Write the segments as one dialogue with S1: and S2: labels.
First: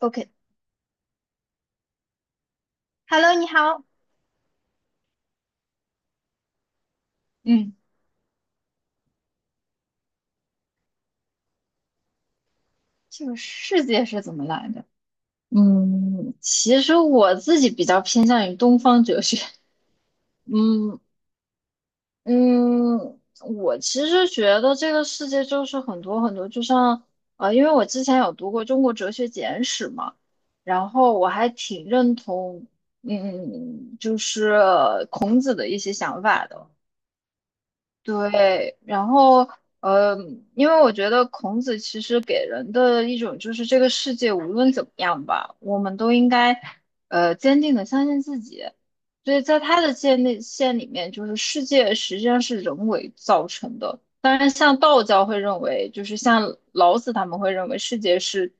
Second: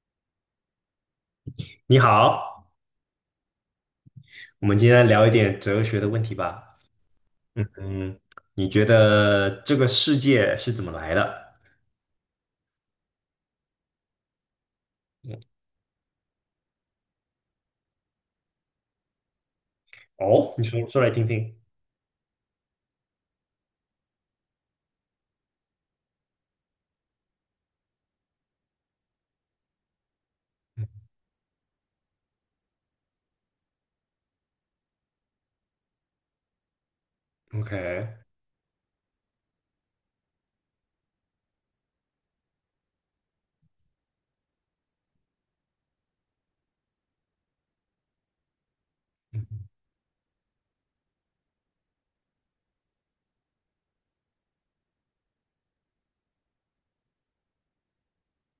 S1: OK，Hello，
S2: 你好，
S1: 你好。
S2: 我们今天聊一点哲学的问题吧。嗯
S1: 嗯，
S2: 嗯，你觉得这个世界是怎么来的？
S1: 这个世界是怎么来的？
S2: 嗯
S1: 其实我自己比较偏向于东方哲学。
S2: 哦，你说
S1: 嗯
S2: 说来听听。
S1: 嗯，我其实觉得这个世界就是很多很多，就像因为我之前有读过《中国哲学简史》嘛，
S2: 嗯
S1: 然后我还挺认同，就是孔子的一些想法的。
S2: ，OK，
S1: 对，然后呃，因为我觉得孔子其实给人的一种就是这个世界无论怎么样吧，我们都应该坚定的相信自己。所以
S2: 嗯，
S1: 在他的界内线里面，就是世界实际上是人为造成的。当然，像道教会认为，就是像老子他们会认为世界是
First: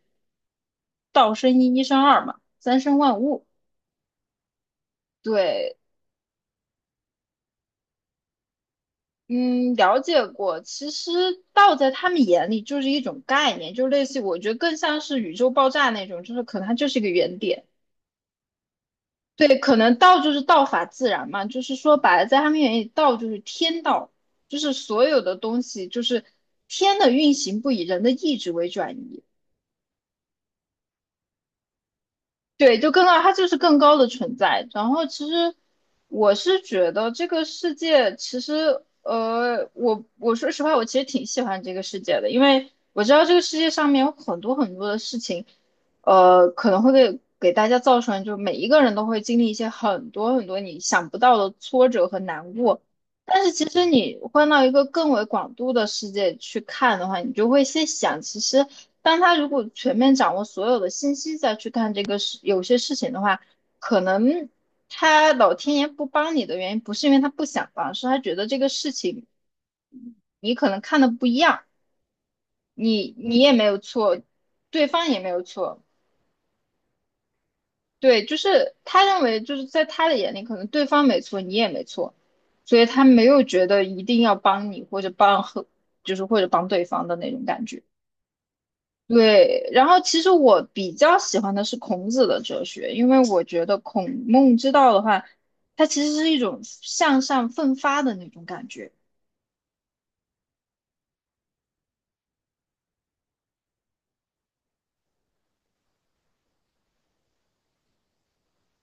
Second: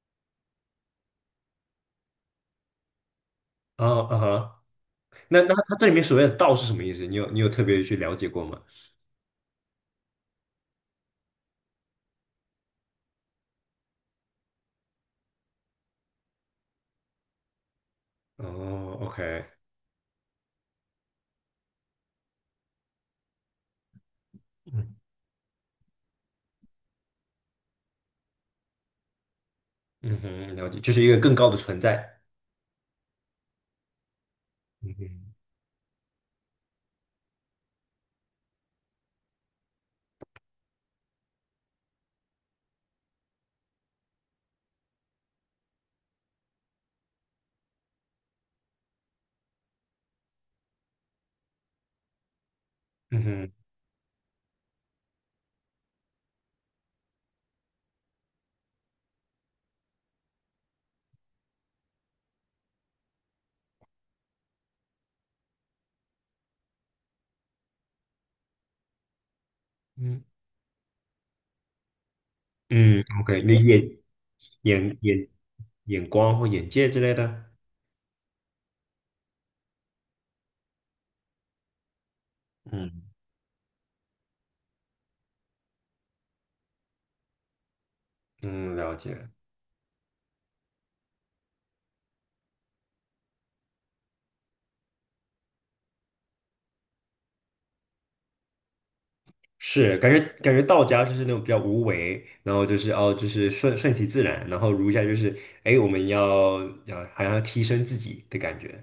S1: 道生一，一生二嘛，三生万物。
S2: 哦，啊哈，那它
S1: 对，
S2: 这里面所谓的道是什么意思？你有特别去了解过吗？
S1: 嗯，了解过。其实道在他们眼里就是一种概念，就类似于我觉得更像是宇宙爆炸那种，就是可能它就是一个原点。
S2: 哦，OK，
S1: 对，可能道就是道法自然嘛，就是说白了，在他们眼里，道就是天道，就是
S2: 嗯
S1: 所有的东西就是天的运行不以人的意志为转移。
S2: 嗯哼，了解，就是一个更高的存在。
S1: 对，就更高，它就是更高的存在。然
S2: 嗯
S1: 后其
S2: 哼，
S1: 实我是觉得这个世界，其实我说实话，我其实挺喜欢这个世界的，因为我知道这个世界上面有很多很多的事情，可能会给大家造成，就每一个人都会经历一些很多很多你想不到的挫折和难过。
S2: 嗯
S1: 但
S2: 哼，
S1: 是其实你换到一个更为广度的世界去看的话，你就会先想，其实。当他如果全面掌握所有的信息再去看这个事，有些事情的话，可能他老天爷不帮你的原因，不是因为他不想帮，是他觉得这个事情
S2: 嗯
S1: 你可能看的不一样，
S2: 嗯
S1: 你
S2: ，OK,
S1: 也
S2: 那
S1: 没有错，对
S2: 眼
S1: 方也
S2: 眼
S1: 没有错，
S2: 眼光或眼界之类的。
S1: 对，就是他认为就是在他的眼里，可能对方没错，你也没错，所以
S2: 嗯
S1: 他没有觉得一定要帮你或者帮和，就是或者帮对方的那种感觉。
S2: 嗯，了解。
S1: 对，然后其实我比较喜欢的是孔子的哲学，因为我觉得孔孟之道的话，它其实是一种向上奋发的那种感觉。
S2: 是感觉道家就是那种比较无为，然后就是哦，就是顺其自然，然后儒家就是哎，我们要好像要提升自己的感觉。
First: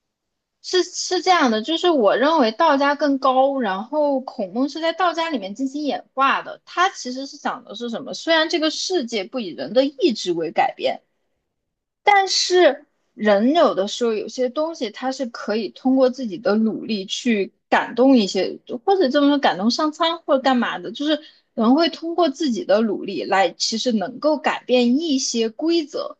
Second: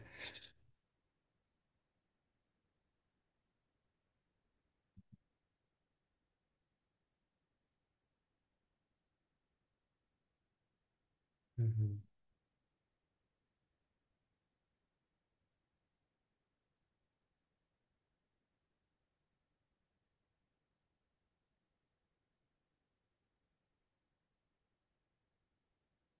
S1: 是是这样的，就是我认为道家更高，然后孔孟是在道家里面进行演化的。它其实是讲的是什么？虽然这个世界不以人的意志为改变，
S2: 嗯
S1: 但是人有的时候有些东西，他是可以通过自己的努力去感动一些，或者这么说感动上苍或者干嘛的，就是人会通过自己的努力来，其实能够改变一些规则，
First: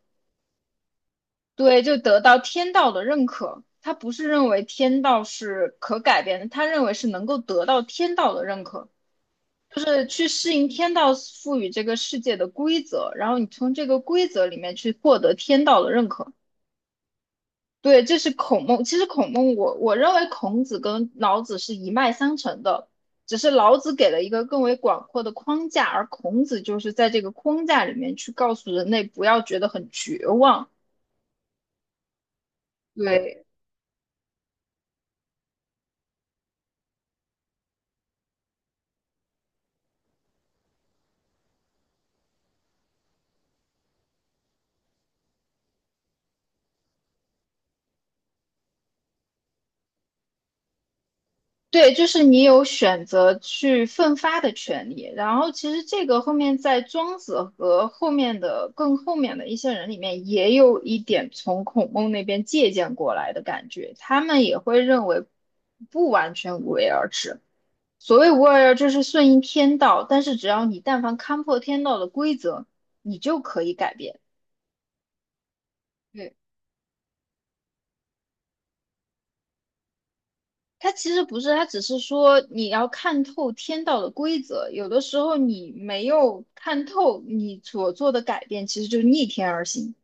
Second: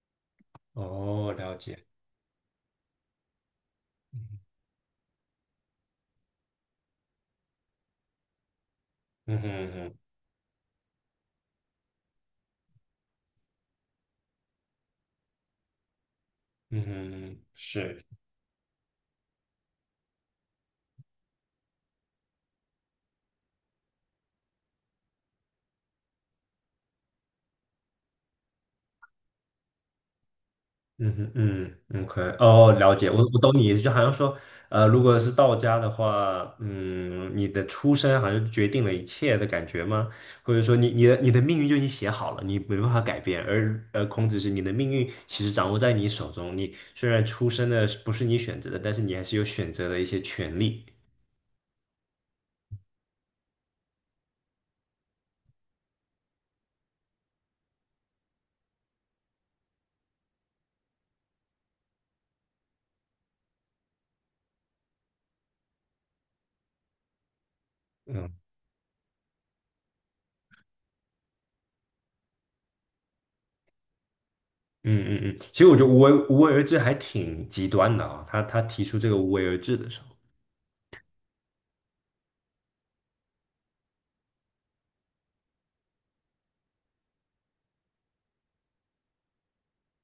S2: 哼，哦，了解。
S1: 对，就得到天道的认可。他不是认为天道是可改变的，他认为是能够得到天道的认可，
S2: 嗯哼嗯
S1: 就
S2: 哼
S1: 是去适应天道赋予这个世界的规则，然后你从这个规则里面去获得天道的认可。
S2: 嗯哼，是
S1: 对，这是孔孟。其实孔孟我认为孔子跟老子是一脉相承的，只是老子给了一个更为广阔的框架，而孔子就是在这个框架里面去告诉人类不要觉得很绝望。
S2: 嗯哼嗯，OK，哦，了解，我
S1: 对，
S2: 懂你意思，就好像说，如果是道家的话，嗯，你的出身好像决定了一切的感觉吗？或者说你的命运就已经写好了，你没办法改变，而孔子是你的命运其实掌握在你手中，你虽然出生的是不是你选择的，但是你还是有选择的一些权利。
S1: 对，就是你有选择去奋发的权利。然后其实这个后面在庄子和后面的更后面的一些人里面，也有一点从孔孟那边借鉴过来的感觉，他们也会认为不完全无为而治。所
S2: 嗯
S1: 谓无二要，这是顺应天道，但是只要你但凡看破天道的规则，你就可以改变。
S2: 嗯嗯嗯，其实我觉得无为
S1: 对，
S2: 无为而治还挺极端的啊、他提出这个无为而治的时候。
S1: 它其实不是，它只是说你要看透天道的规则，有的时候你没有看透，你所做的改变其实就是逆天而行。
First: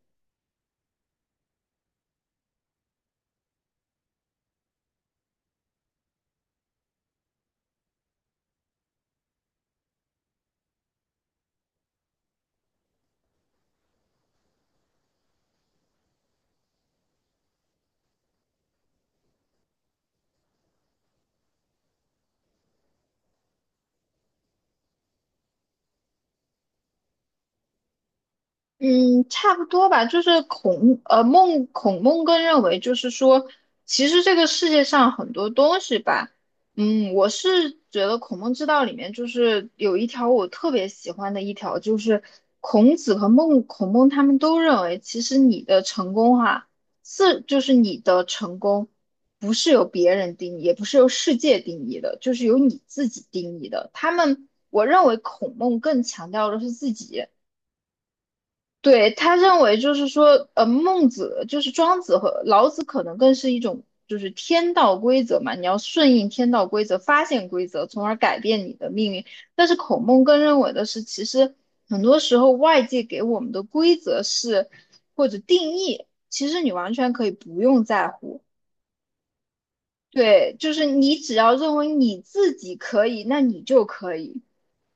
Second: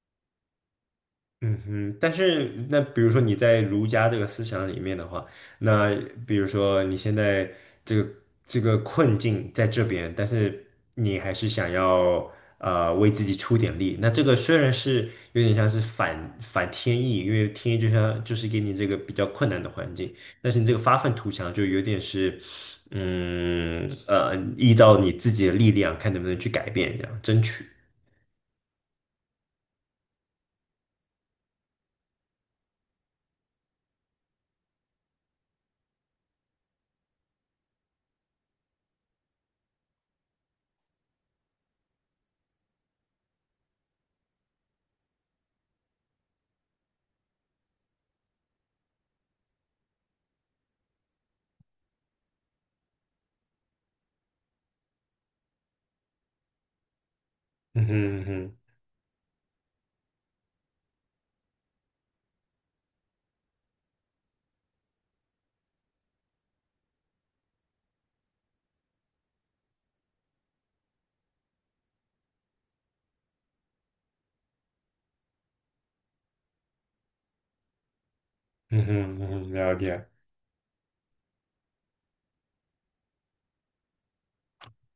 S2: 嗯哼，但是那比如说你在儒家这个思想里面的话，那比如说你现在这个这个困境在这边，但是你还是想要为自己出点力，那这个虽然是有点像是反天意，因为天意就像就是给你这个比较困难的环境，但是你这个发愤图强就有点是依照你自己的力量看能不能去改变，这样争取。
S1: 嗯，差不多吧，就是孔孟更认为，就是说，其实这个世界上很多东西吧，我是觉得《孔孟之道》里面就是有一条我特别喜欢的一条，就是孔子和孔孟他们都认为，其实你的成功哈、是就是你的成功不是由别人定义，也不是由世界定义的，就是由你自己定义的。他们我认为孔孟更强调的是自己。
S2: 嗯哼嗯哼
S1: 对，他认为就是说，孟子就是庄子和老子，可能更是一种就是天道规则嘛，你要顺应天道规则，发现规则，从而改变你的命运。但是孔孟更认为的是，其实很多时候外界给我们的规则是或者定义，其实你完全可以不用在乎。
S2: 嗯哼嗯哼，了解。
S1: 对，就是你只要认为你自己可以，那你就可以。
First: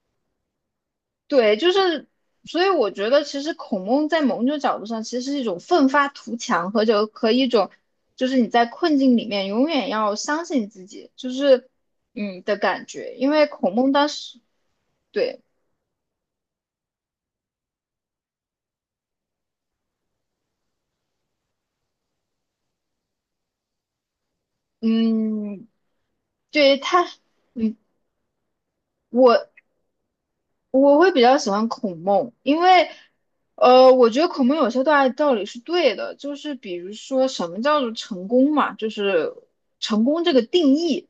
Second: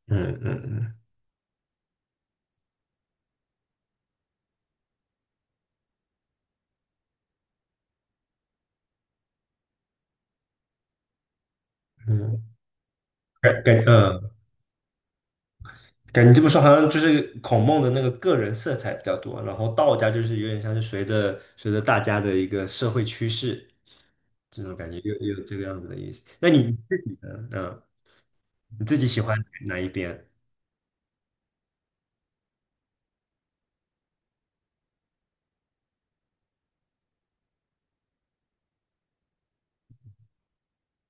S2: 嗯嗯嗯
S1: 对，就是，所以我觉得其实孔孟在某种角度上其实是一种奋发图强和就和一种，就是你在困境里面永远要相信自己，就是
S2: 嗯，
S1: 的感觉。因为
S2: 感
S1: 孔
S2: 感
S1: 孟当
S2: 嗯，
S1: 时对，
S2: 感觉这么说好像就是孔孟的那个个人色彩比较多，然后道家就是有点像是随着大家的一个社会趋势，这种感觉又有这个
S1: 嗯，
S2: 样子的意思。那你
S1: 对
S2: 自
S1: 他，
S2: 己呢？
S1: 嗯，
S2: 嗯，你自己喜欢
S1: 我
S2: 哪一边？
S1: 我会比较喜欢孔孟，因为，我觉得孔孟有些大道理是对的，就是比如说什么叫做成功嘛，就是成功这个定义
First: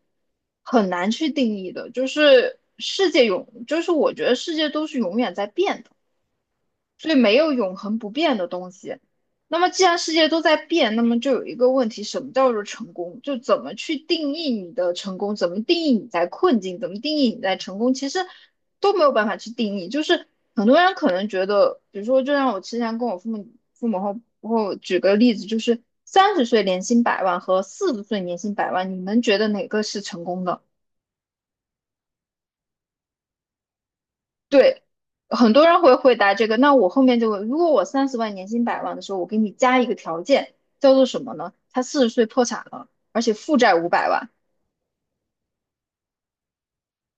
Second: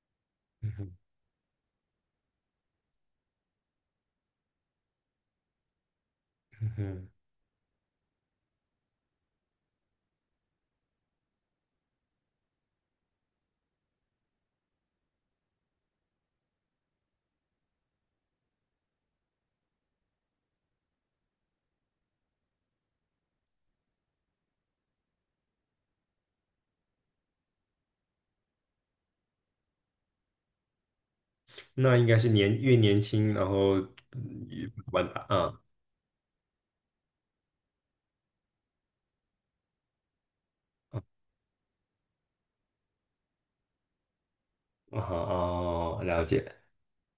S2: 嗯
S1: 很
S2: 哼
S1: 难去定义的，就是世界永，就是我觉得世界都是永远在变的。
S2: 嗯哼，
S1: 所以没有永恒不变的东西。那么既然世界都在变，那么就有一个问题，什么叫做成功？就怎么去定义你的成功？怎么定义你在困境？怎么定义你在成功？其实都没有办法去定义。就是很多人可能觉得，比如说，就像我之前跟我父母后举个例子，就是三十岁年薪百万和四十岁年薪百万，你们觉得哪个是成功的？
S2: 那应该是越年轻，然后越
S1: 对，
S2: 玩吧。
S1: 很
S2: 嗯，
S1: 多人会回答这个。那我后面就问，如果我30万年薪百万的时候，我给你加一个条件，叫做什么呢？他四十岁破产了，而且负债500万。
S2: 哦，哦，了解。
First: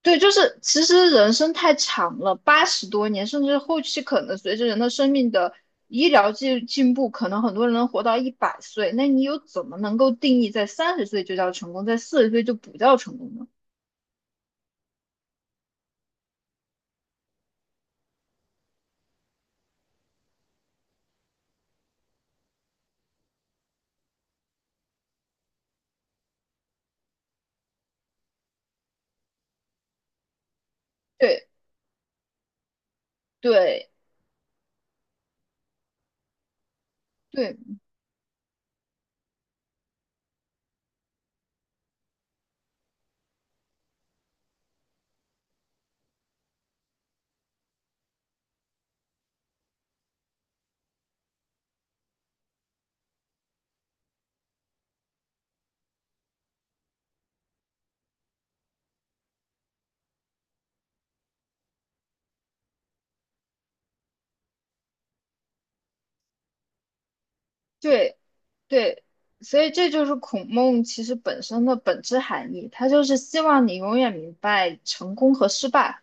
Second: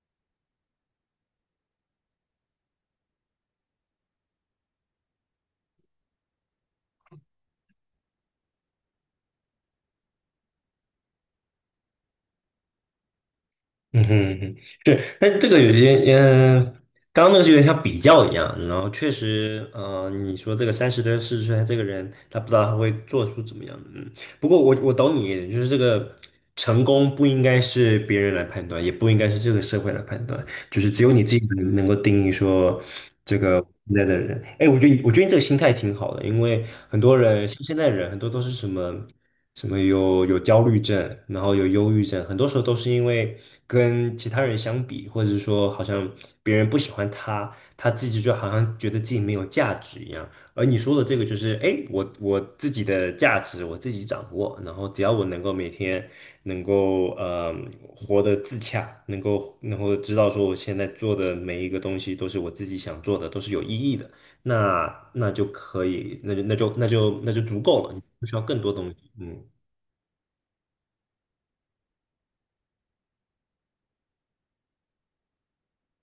S1: 对，就是其实人生太长了，80多年，甚至后期可能随着人的生命的医疗进步，可能很多人能活到100岁。那你又怎么能够定义在三十岁就叫成功，在四十岁就不叫成功呢？
S2: 嗯哼嗯哼，对，但这个有些刚刚那个是有点像比较一样，然后确实，你说这个30多40岁的这个人，他不知道他会做出怎么样，不过我懂你，就是这个成功不应该是别人来判断，也不应该是这个社会来判断，就是只有你自己
S1: 对
S2: 能够定义说这个
S1: 对
S2: 现在的人。哎，我觉得你这个心态挺好的，因为很多人
S1: 对，
S2: 像现在的人，很多都是什么有焦虑症，然后有忧郁症，很多时候都是因为跟其他人相比，或者是说好像别人不喜欢他，他自己就好像觉得自己没有价值一样。而你说的这个就是，哎，我自己的价值我自己掌握，然后只要我能够每天能够活得自洽，能够知道说我现在做的每一个东西都是我自己想做的，都是有意义的，那就可以，那就足够了，你
S1: 对
S2: 不需要更多东西。
S1: 对，
S2: 嗯
S1: 所以这就是孔孟其实本身的本质含义，他就是希望你永远明白成功和失败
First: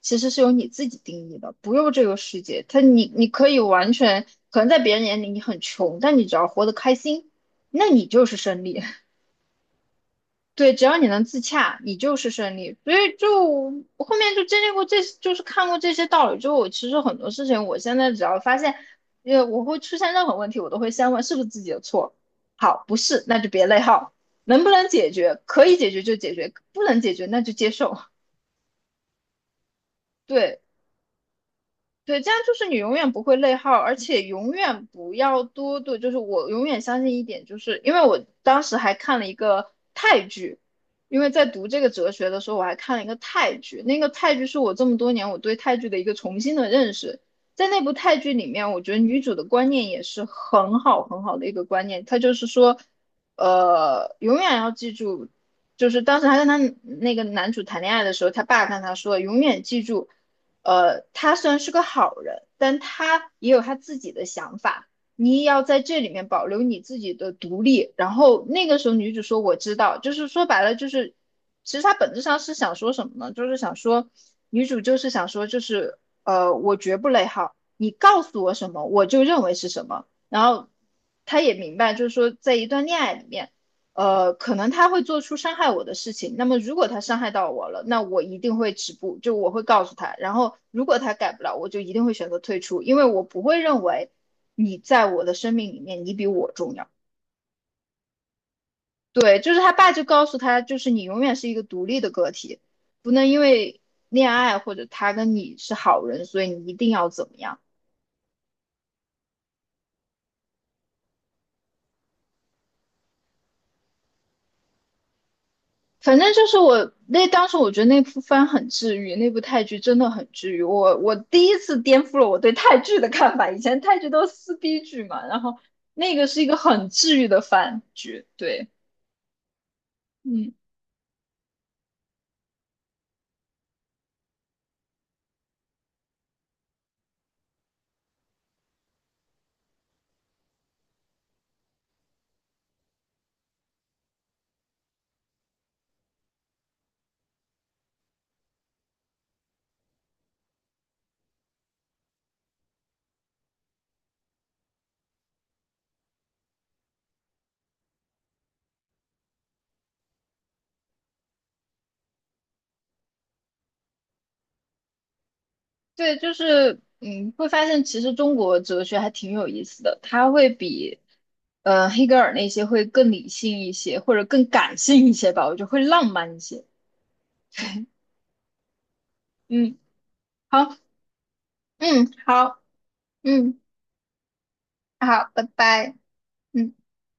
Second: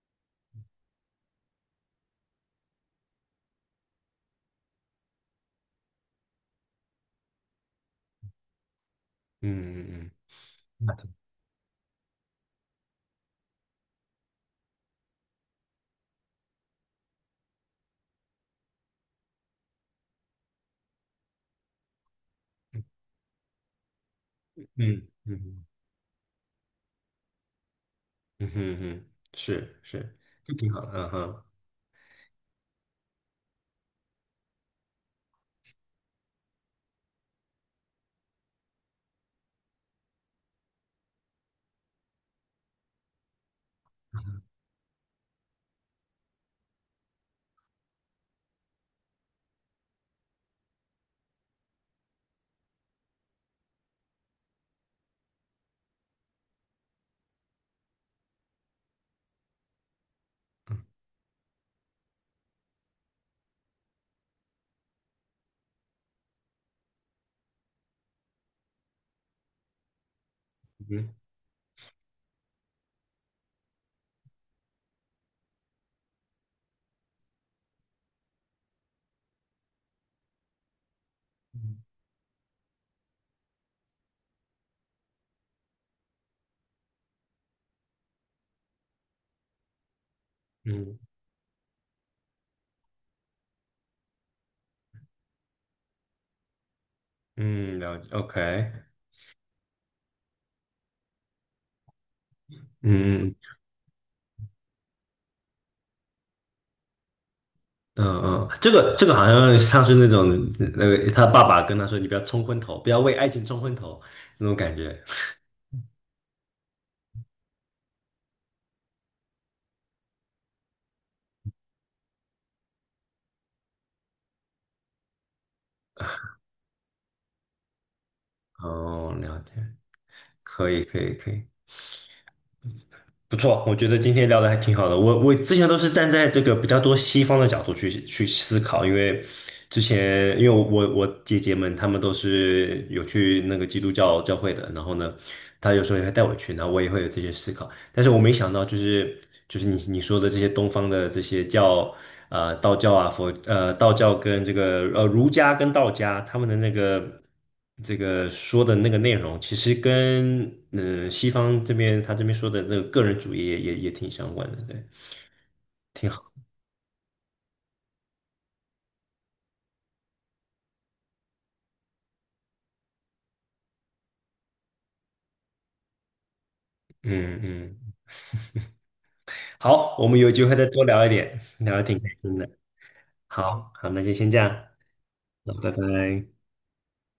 S1: 其实是由你自己定义的，不用这个世界。他你可以完全可能在别人眼里你很穷，但你只要活得开心，那你就是胜利。
S2: 嗯
S1: 对，只
S2: 嗯
S1: 要你能自洽，你就是胜利。所以就我后面就经历过这，就是看过这些道理之后，我其实很多事情，我现在只要发现，我会出现任何问题，我都会先问是不是自己的错。好，不是，那就别内耗。能不能
S2: 嗯
S1: 解
S2: 嗯
S1: 决？
S2: 嗯
S1: 可以解决就解决，不能解决那就接受。
S2: 嗯嗯嗯，是是，就
S1: 对，
S2: 挺好的，
S1: 对，这样就是你永远不会内耗，而且永远不要多对，就是我永远相信一点，就是因为我当时还看了一个泰剧，因为在读这个哲学的时候，我还看了一个泰剧，那个泰剧是我这么多年我对泰剧的一个重新的认识。在那部泰剧里面，我觉得女主的观念也是很好很好的一个观念，她就是说，永远要记住，就是当时她跟她那个男主谈恋爱的时候，她爸跟她说，永远记住。他虽然是个好人，但他也有他自己的想法。你也要在这里面保留你自己的独立。然后那个时候，女主说：“我知道。”就是说白了，
S2: 嗯
S1: 就
S2: 哼，
S1: 是其实她本质上是想说什么呢？就是想说，女主就是想说，就是我绝不内耗，你告诉我什么，我就认为是什么。然后她也明
S2: 嗯
S1: 白，就是说，在一段恋爱里面。可能他会做出伤害我的事情。那么，如果他伤害到我了，那我一定会止步，就我会告诉他。然后，如
S2: 嗯
S1: 果他改不了，我就一定会选择退出，因为我不会认为你在我的生命里面你比我重要。
S2: 嗯，了解，OK，嗯
S1: 对，就是他爸就告诉他，就是你永远是一个独立的个体，不
S2: 嗯。
S1: 能因
S2: 嗯
S1: 为恋爱或者他跟你是好人，所以你一定要怎么样。
S2: 嗯嗯，这个好像像是那个他爸爸跟他说：“你不要冲昏头，不要为爱情冲昏头。”那种感觉。
S1: 反正就是我那当时我觉得那部番很治愈，那部泰剧真的很治愈。我第一次颠覆了我对泰剧的看法，以前泰剧都是撕逼剧嘛，然后那个是一个很治愈的番剧。对，
S2: 哦，了解，
S1: 嗯，
S2: 可以可以可以，不错，我觉得今天聊的还挺好的。我之前都是站在这个比较多西方的角度去思考，因为之前因为我姐姐们她们都是有去那个基督教教会的，然后呢，她有时候也会带我去，然后我也会有这些思考。但是我没想到，就是你说的这些东方的这些教，道教啊，道教跟这个儒家跟道家他们的那个这个说的那个内容，其实跟西方这边他这边说的这个个人主义也挺相关的，对，挺
S1: 对，
S2: 好，
S1: 就是会发现其实中国哲学还挺有意思的，它会比黑格尔那些会更理性一些，或者更感性一些吧，我觉得会浪漫一些。
S2: 嗯嗯，
S1: 嗯，
S2: 好，我们有机会再
S1: 好，
S2: 多聊一点，聊得挺
S1: 嗯，
S2: 开心的，
S1: 好，嗯，
S2: 好好，那就先这样，
S1: 好，拜
S2: 那拜
S1: 拜。
S2: 拜。
S1: 嗯。